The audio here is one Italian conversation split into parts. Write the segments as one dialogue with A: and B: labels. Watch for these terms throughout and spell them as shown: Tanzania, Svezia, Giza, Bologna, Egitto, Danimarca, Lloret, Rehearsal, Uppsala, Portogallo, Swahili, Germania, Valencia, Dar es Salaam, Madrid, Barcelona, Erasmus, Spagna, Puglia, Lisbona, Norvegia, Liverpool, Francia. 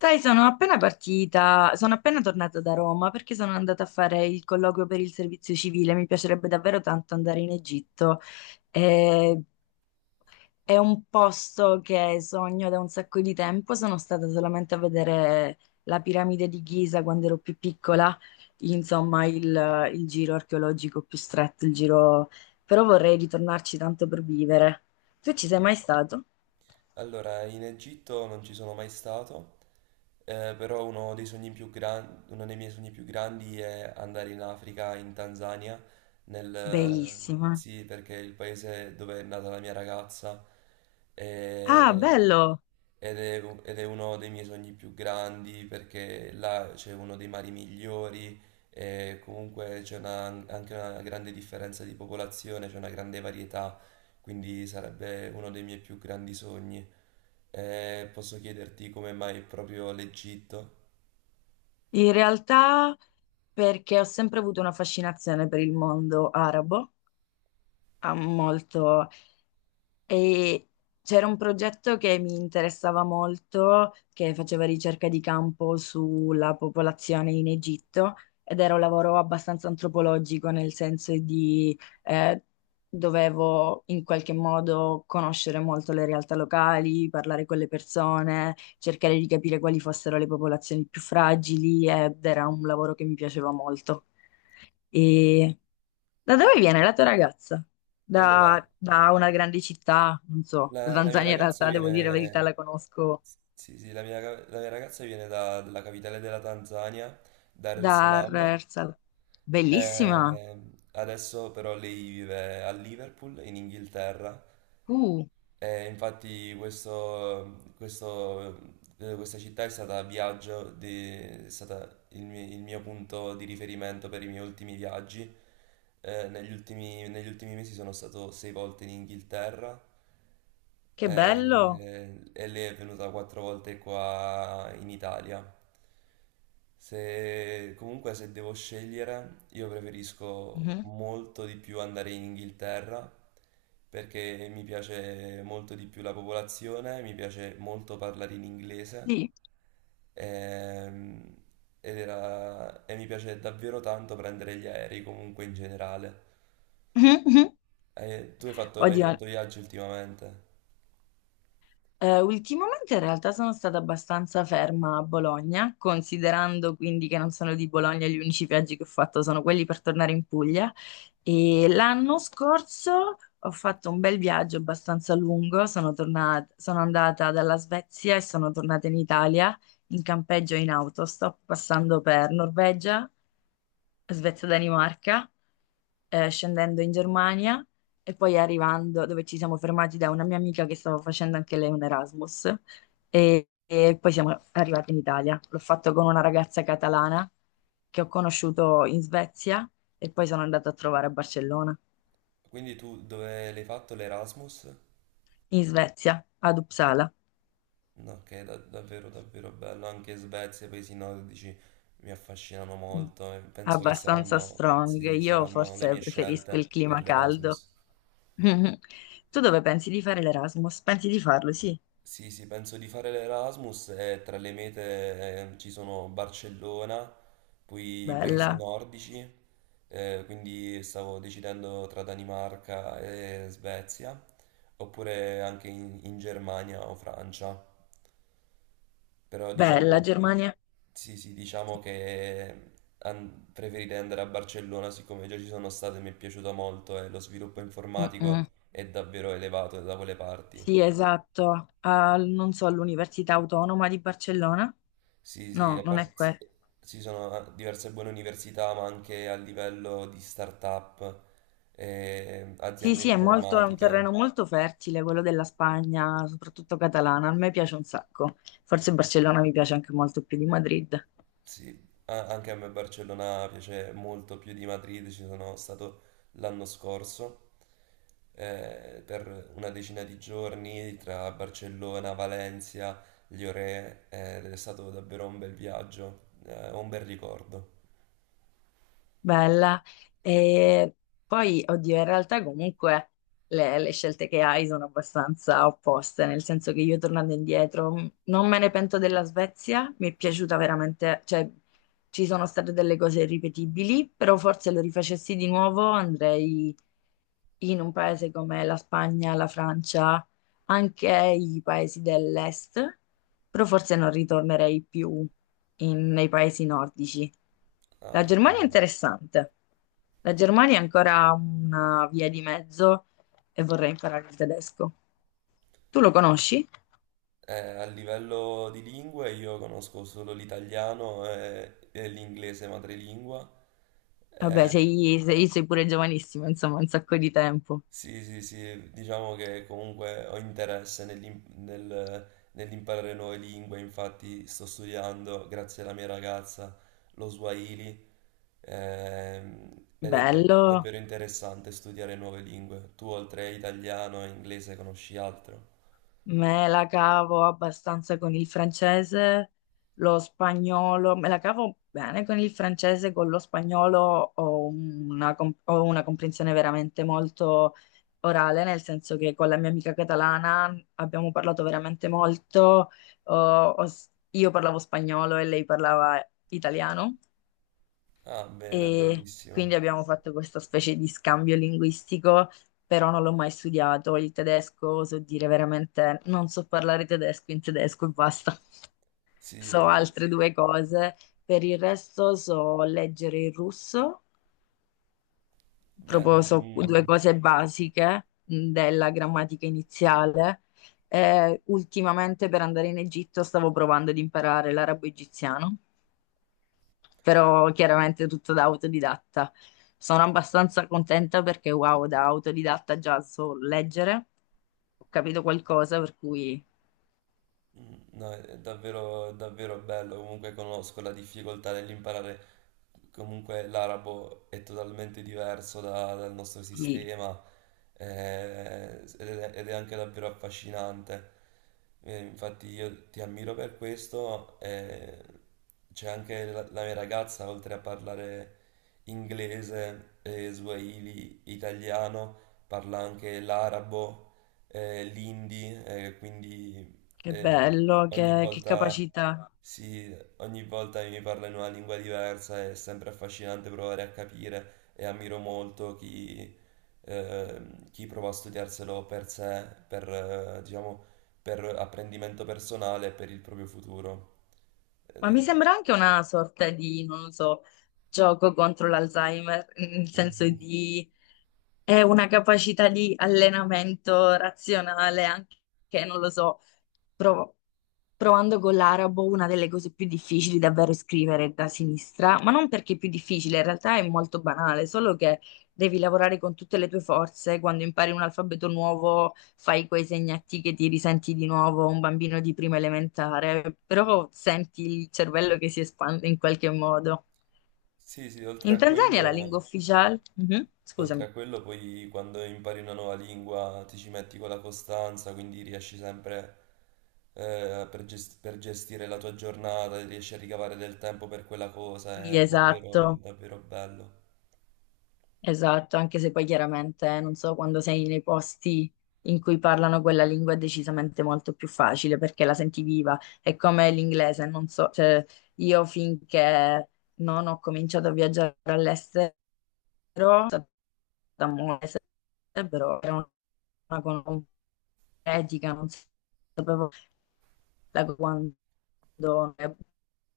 A: Sai, sono appena partita, sono appena tornata da Roma perché sono andata a fare il colloquio per il servizio civile. Mi piacerebbe davvero tanto andare in Egitto. Eh, è un posto che sogno da un sacco di tempo. Sono stata solamente a vedere la piramide di Giza quando ero più piccola, insomma, il giro archeologico più stretto, il giro... però vorrei ritornarci tanto per vivere. Tu ci sei mai stato?
B: Allora, in Egitto non ci sono mai stato, però uno dei miei sogni più grandi è andare in Africa, in Tanzania, nel...
A: Bellissima.
B: sì, perché è il paese dove è nata la mia ragazza
A: Ah,
B: e-
A: bello!
B: ed è uno dei miei sogni più grandi perché là c'è uno dei mari migliori e comunque anche una grande differenza di popolazione, c'è una grande varietà, quindi sarebbe uno dei miei più grandi sogni. Posso chiederti come mai proprio l'Egitto?
A: In realtà perché ho sempre avuto una fascinazione per il mondo arabo, ha molto, e c'era un progetto che mi interessava molto, che faceva ricerca di campo sulla popolazione in Egitto ed era un lavoro abbastanza antropologico, nel senso di eh, dovevo in qualche modo conoscere molto le realtà locali, parlare con le persone, cercare di capire quali fossero le popolazioni più fragili ed era un lavoro che mi piaceva molto. E da dove viene la tua ragazza?
B: Allora,
A: Da una grande città, non so, la
B: la mia
A: Tanzania in
B: ragazza
A: realtà, devo dire la verità,
B: viene...
A: la conosco
B: Sì, sì, la mia ragazza viene dalla capitale della Tanzania, Dar es
A: da
B: Salaam.
A: Rehearsal. Bellissima!
B: Eh, Adesso però lei vive a Liverpool, in Inghilterra.
A: Uh,
B: E infatti questa città è stata il mio punto di riferimento per i miei ultimi viaggi. Negli ultimi mesi sono stato 6 volte in Inghilterra,
A: che bello!
B: e lei è venuta 4 volte qua in Italia. Se, comunque se devo scegliere, io preferisco
A: Mhm.
B: molto di più andare in Inghilterra perché mi piace molto di più la popolazione, mi piace molto parlare in inglese,
A: Sì.
B: ehm, e mi piace davvero tanto prendere gli aerei comunque in generale.
A: Mhm, mhm.
B: Hai
A: Oddio,
B: fatto viaggi ultimamente,
A: Ultimamente in realtà sono stata abbastanza ferma a Bologna, considerando quindi che non sono di Bologna, gli unici viaggi che ho fatto sono quelli per tornare in Puglia. E l'anno scorso ho fatto un bel viaggio abbastanza lungo, sono tornata, sono andata dalla Svezia e sono tornata in Italia in campeggio e in autostop, passando per Norvegia, Svezia-Danimarca, scendendo in Germania e poi arrivando dove ci siamo fermati da una mia amica che stava facendo anche lei un Erasmus e poi siamo arrivati in Italia. L'ho fatto con una ragazza catalana che ho conosciuto in Svezia e poi sono andata a trovare a Barcellona,
B: quindi tu dove l'hai fatto l'Erasmus?
A: in Svezia, ad Uppsala.
B: No, che è davvero davvero bello, anche Svezia e paesi nordici mi affascinano
A: Mm.
B: molto e penso che
A: Abbastanza
B: saranno,
A: strong.
B: sì,
A: Io
B: saranno le
A: forse
B: mie
A: preferisco il
B: scelte per
A: clima caldo.
B: l'Erasmus.
A: Tu dove pensi di fare l'Erasmus? Pensi di farlo? Sì,
B: Sì, sì, penso di fare l'Erasmus e tra le mete ci sono Barcellona, poi i paesi
A: bella.
B: nordici, quindi stavo decidendo tra Danimarca e Svezia, oppure anche in Germania o Francia. Però
A: Bella
B: diciamo,
A: Germania.
B: sì, sì, diciamo che preferirei andare a Barcellona siccome già ci sono stato e mi è piaciuta molto, e lo sviluppo informatico
A: Mm-mm.
B: è davvero elevato da quelle parti.
A: Sì, esatto. Al- non so, all'Università Autonoma di Barcellona?
B: Sì, sì,
A: No, non è
B: sì,
A: questo.
B: ci sono ah, diverse buone università, ma anche a livello di start-up,
A: Sì,
B: aziende
A: sì, è molto, è un
B: informatiche.
A: terreno molto fertile, quello della Spagna, soprattutto catalana. A me piace un sacco. Forse Barcellona mi piace anche molto più di Madrid.
B: Sì, anche a me Barcellona piace molto più di Madrid, ci sono stato l'anno scorso, per una decina di giorni tra Barcellona, Valencia, Lloret, ed è stato davvero un bel viaggio, un bel ricordo.
A: Bella. E poi, oddio, in realtà comunque le scelte che hai sono abbastanza opposte, nel senso che io tornando indietro non me ne pento della Svezia, mi è piaciuta veramente, cioè ci sono state delle cose irripetibili, però forse lo rifacessi di nuovo andrei in un paese come la Spagna, la Francia, anche i paesi dell'est, però forse non ritornerei più nei paesi nordici. La
B: Ah,
A: Germania è interessante. La Germania è ancora una via di mezzo e vorrei imparare il tedesco. Tu lo conosci?
B: a livello di lingue io conosco solo l'italiano e l'inglese madrelingua.
A: Vabbè,
B: eh,
A: sei pure giovanissimo, insomma, un sacco di tempo.
B: Sì, sì, sì, diciamo che comunque ho interesse nell'imparare nuove lingue, infatti sto studiando, grazie alla mia ragazza, lo Swahili, ed è
A: Bello.
B: davvero interessante studiare nuove lingue. Tu oltre a italiano e inglese conosci altro?
A: Me la cavo abbastanza con il francese, lo spagnolo, me la cavo bene con il francese, con lo spagnolo ho ho una comprensione veramente molto orale, nel senso che con la mia amica catalana abbiamo parlato veramente molto, ho- io parlavo spagnolo e lei parlava italiano
B: Ah, bene,
A: e
B: bellissimo.
A: quindi abbiamo fatto questa specie di scambio linguistico, però non l'ho mai studiato il tedesco, so dire veramente, non so parlare tedesco in tedesco e basta,
B: Sì,
A: so altre due cose, per il resto so leggere il russo,
B: beh,
A: proprio so due
B: mm,
A: cose basiche della grammatica iniziale. Ultimamente per andare in Egitto stavo provando ad imparare l'arabo egiziano però chiaramente tutto da autodidatta. Sono abbastanza contenta perché wow, da autodidatta già so leggere, ho capito qualcosa, per cui
B: mm, no, è davvero, davvero bello, comunque conosco la difficoltà dell'imparare, comunque l'arabo è totalmente diverso dal nostro
A: sì,
B: sistema, ed è anche davvero affascinante. Infatti io ti ammiro per questo, c'è anche la mia ragazza, oltre a parlare inglese, swahili, italiano, parla anche l'arabo, quindi
A: che
B: e
A: bello,
B: ogni
A: che
B: volta,
A: capacità.
B: si, ogni volta mi parla in una lingua diversa, è sempre affascinante provare a capire e ammiro molto chi, chi prova a studiarselo per sé, per, diciamo, per apprendimento personale e per il proprio futuro. Ed
A: Ma mi
B: è-
A: sembra anche una sorta di, non lo so, gioco contro l'Alzheimer, nel senso
B: Mhm.
A: di è una capacità di allenamento razionale anche, non lo so. Provo- Provando con l'arabo, una delle cose più difficili davvero è scrivere da sinistra, ma non perché è più difficile, in realtà è molto banale, solo che devi lavorare con tutte le tue forze, quando impari un alfabeto nuovo fai quei segnati che ti risenti di nuovo, un bambino di prima elementare, però senti il cervello che si espande in qualche modo.
B: Sì, sì, oltre
A: In
B: a
A: Tanzania la lingua
B: quello...
A: ufficiale? Mhm,
B: Oltre
A: scusami.
B: a quello, poi quando impari una nuova lingua ti ci metti con la costanza, quindi riesci sempre, per gestire la tua giornata, riesci a ricavare del tempo per quella cosa,
A: Sì,
B: è davvero,
A: esatto.
B: davvero bello.
A: Esatto, anche se poi chiaramente non so quando sei nei posti in cui parlano quella lingua è decisamente molto più facile perché la senti viva, è come l'inglese, non so, cioè io finché non ho cominciato a viaggiare all'estero, sono stata molto all'estero, però era una cosa etica, non sapevo la quando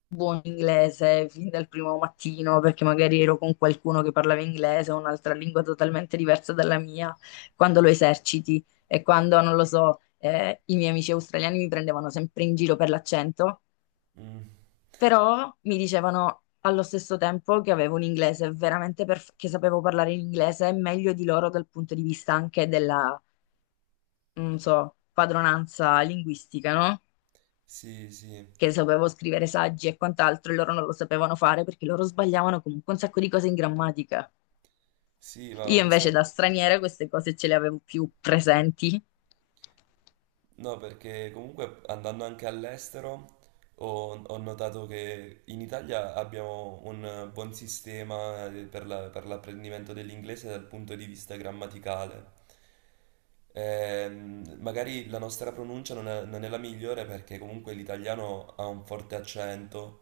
A: buon inglese fin dal primo mattino, perché magari ero con qualcuno che parlava inglese o un'altra lingua totalmente diversa dalla mia, quando lo eserciti e quando, non lo so, i miei amici australiani mi prendevano sempre in giro per l'accento,
B: Mm,
A: però mi dicevano allo stesso tempo che avevo un inglese veramente perfetto, che sapevo parlare in inglese meglio di loro dal punto di vista anche della, non so, padronanza linguistica, no?
B: sì, sì,
A: Che sapevo scrivere saggi e quant'altro, e loro non lo sapevano fare perché loro sbagliavano comunque un sacco di cose in grammatica.
B: sì, ma
A: Io
B: questa...
A: invece da straniera queste cose ce le avevo più presenti.
B: No, perché comunque andando anche all'estero ho notato che in Italia abbiamo un buon sistema per l'apprendimento dell'inglese dal punto di vista grammaticale. Magari la nostra pronuncia non è la migliore perché comunque l'italiano ha un forte accento,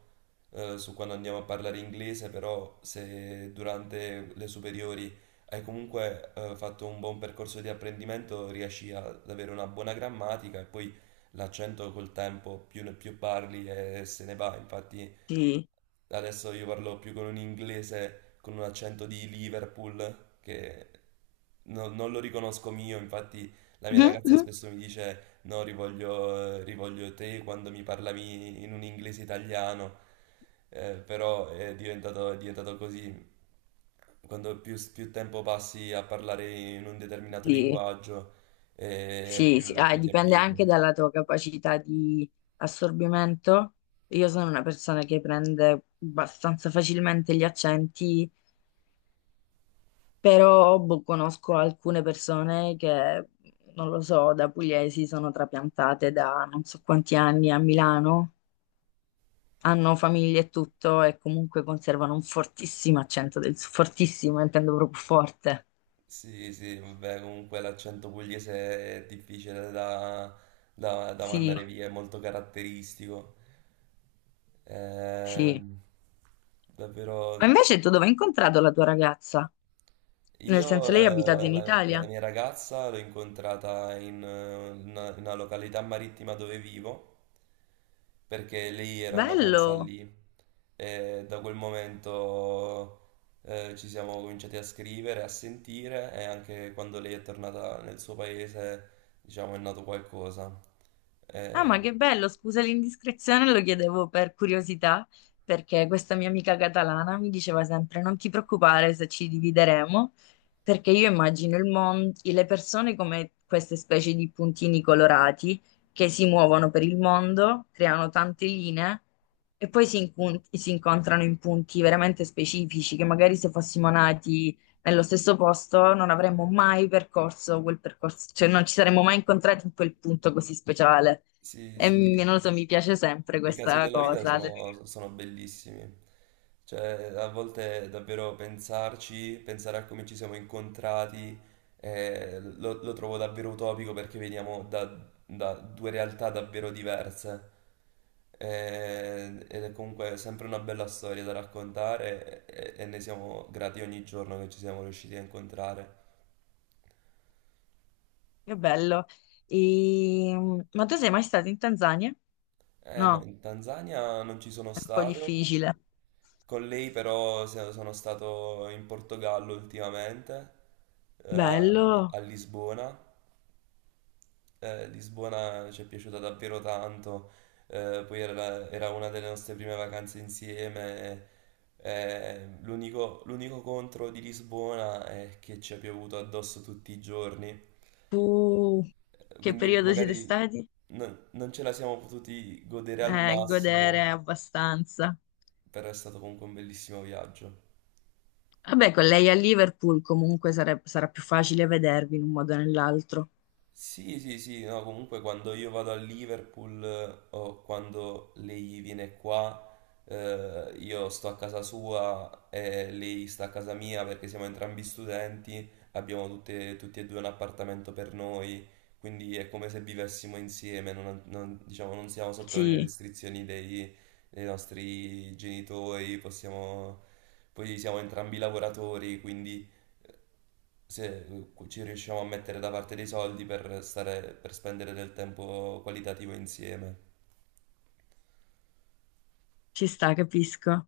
B: su quando andiamo a parlare inglese, però se durante le superiori hai comunque fatto un buon percorso di apprendimento, riesci ad avere una buona grammatica e poi l'accento col tempo più parli e se ne va. Infatti
A: Sì.
B: adesso io parlo più con un inglese con un accento di Liverpool che non lo riconosco mio, infatti la mia ragazza
A: Mhm.
B: spesso mi dice no, rivoglio te quando mi parlavi in un inglese italiano. Però è diventato così. Quando più tempo passi a parlare in un determinato
A: Sì,
B: linguaggio,
A: sì, sì. Ah, e
B: più ti
A: dipende anche
B: abitui.
A: dalla tua capacità di assorbimento. Io sono una persona che prende abbastanza facilmente gli accenti. Però boh, conosco alcune persone che, non lo so, da pugliesi sono trapiantate da non so quanti anni a Milano, hanno famiglie e tutto e comunque conservano un fortissimo accento del Sud, fortissimo, intendo proprio forte.
B: Sì, sì, vabbè, comunque l'accento pugliese è difficile da, da
A: Sì,
B: mandare via, è molto caratteristico.
A: sì.
B: Ehm,
A: Ma
B: davvero.
A: invece tu dove hai incontrato la tua ragazza? Nel senso
B: Io
A: lei abita in
B: la
A: Italia?
B: mia ragazza l'ho incontrata in in una località marittima dove vivo, perché lei era in vacanza
A: Bello!
B: lì e da quel momento ci siamo cominciati a scrivere, a sentire, e anche quando lei è tornata nel suo paese, diciamo, è nato qualcosa.
A: Ah,
B: Eh,
A: ma che bello, scusa l'indiscrezione, lo chiedevo per curiosità, perché questa mia amica catalana mi diceva sempre: non ti preoccupare se ci divideremo, perché io immagino il mondo, le persone come queste specie di puntini colorati che si muovono per il mondo, creano tante linee e poi si, si incontrano in punti veramente specifici, che magari se fossimo nati nello stesso posto non avremmo mai percorso quel percorso, cioè non ci saremmo mai incontrati in quel punto così speciale.
B: sì,
A: E
B: sì,
A: non lo so, mi piace sempre
B: i casi
A: questa
B: della vita
A: cosa. Che
B: sono bellissimi, cioè a volte davvero pensarci, pensare a come ci siamo incontrati, lo trovo davvero utopico perché veniamo da due realtà davvero diverse. Ed è comunque sempre una bella storia da raccontare, e ne siamo grati ogni giorno che ci siamo riusciti a incontrare.
A: bello. E, ma tu sei mai stato in Tanzania?
B: Eh no,
A: No,
B: in Tanzania non ci sono
A: è un po'
B: stato.
A: difficile.
B: Con lei però sono stato in Portogallo ultimamente,
A: Bello.
B: a Lisbona. Lisbona ci è piaciuta davvero tanto, era una delle nostre prime vacanze insieme. L'unico contro di Lisbona è che ci ha piovuto addosso tutti i giorni,
A: Tu che
B: quindi
A: periodo siete
B: magari
A: stati?
B: non ce la siamo potuti godere al
A: Godere
B: massimo,
A: abbastanza.
B: però è stato comunque un bellissimo viaggio.
A: Vabbè, con lei a Liverpool comunque sarà più facile vedervi in un modo o nell'altro.
B: Sì, sì, sì, no, comunque quando io vado a Liverpool, o quando lei viene qua, io sto a casa sua e lei sta a casa mia perché siamo entrambi studenti, abbiamo tutti e due un appartamento per noi, quindi è come se vivessimo insieme, diciamo, non siamo sotto le
A: Sì,
B: restrizioni dei, dei nostri genitori, possiamo, poi siamo entrambi lavoratori, quindi se ci riusciamo a mettere da parte dei soldi per stare, per spendere del tempo qualitativo insieme.
A: ci sta, capisco.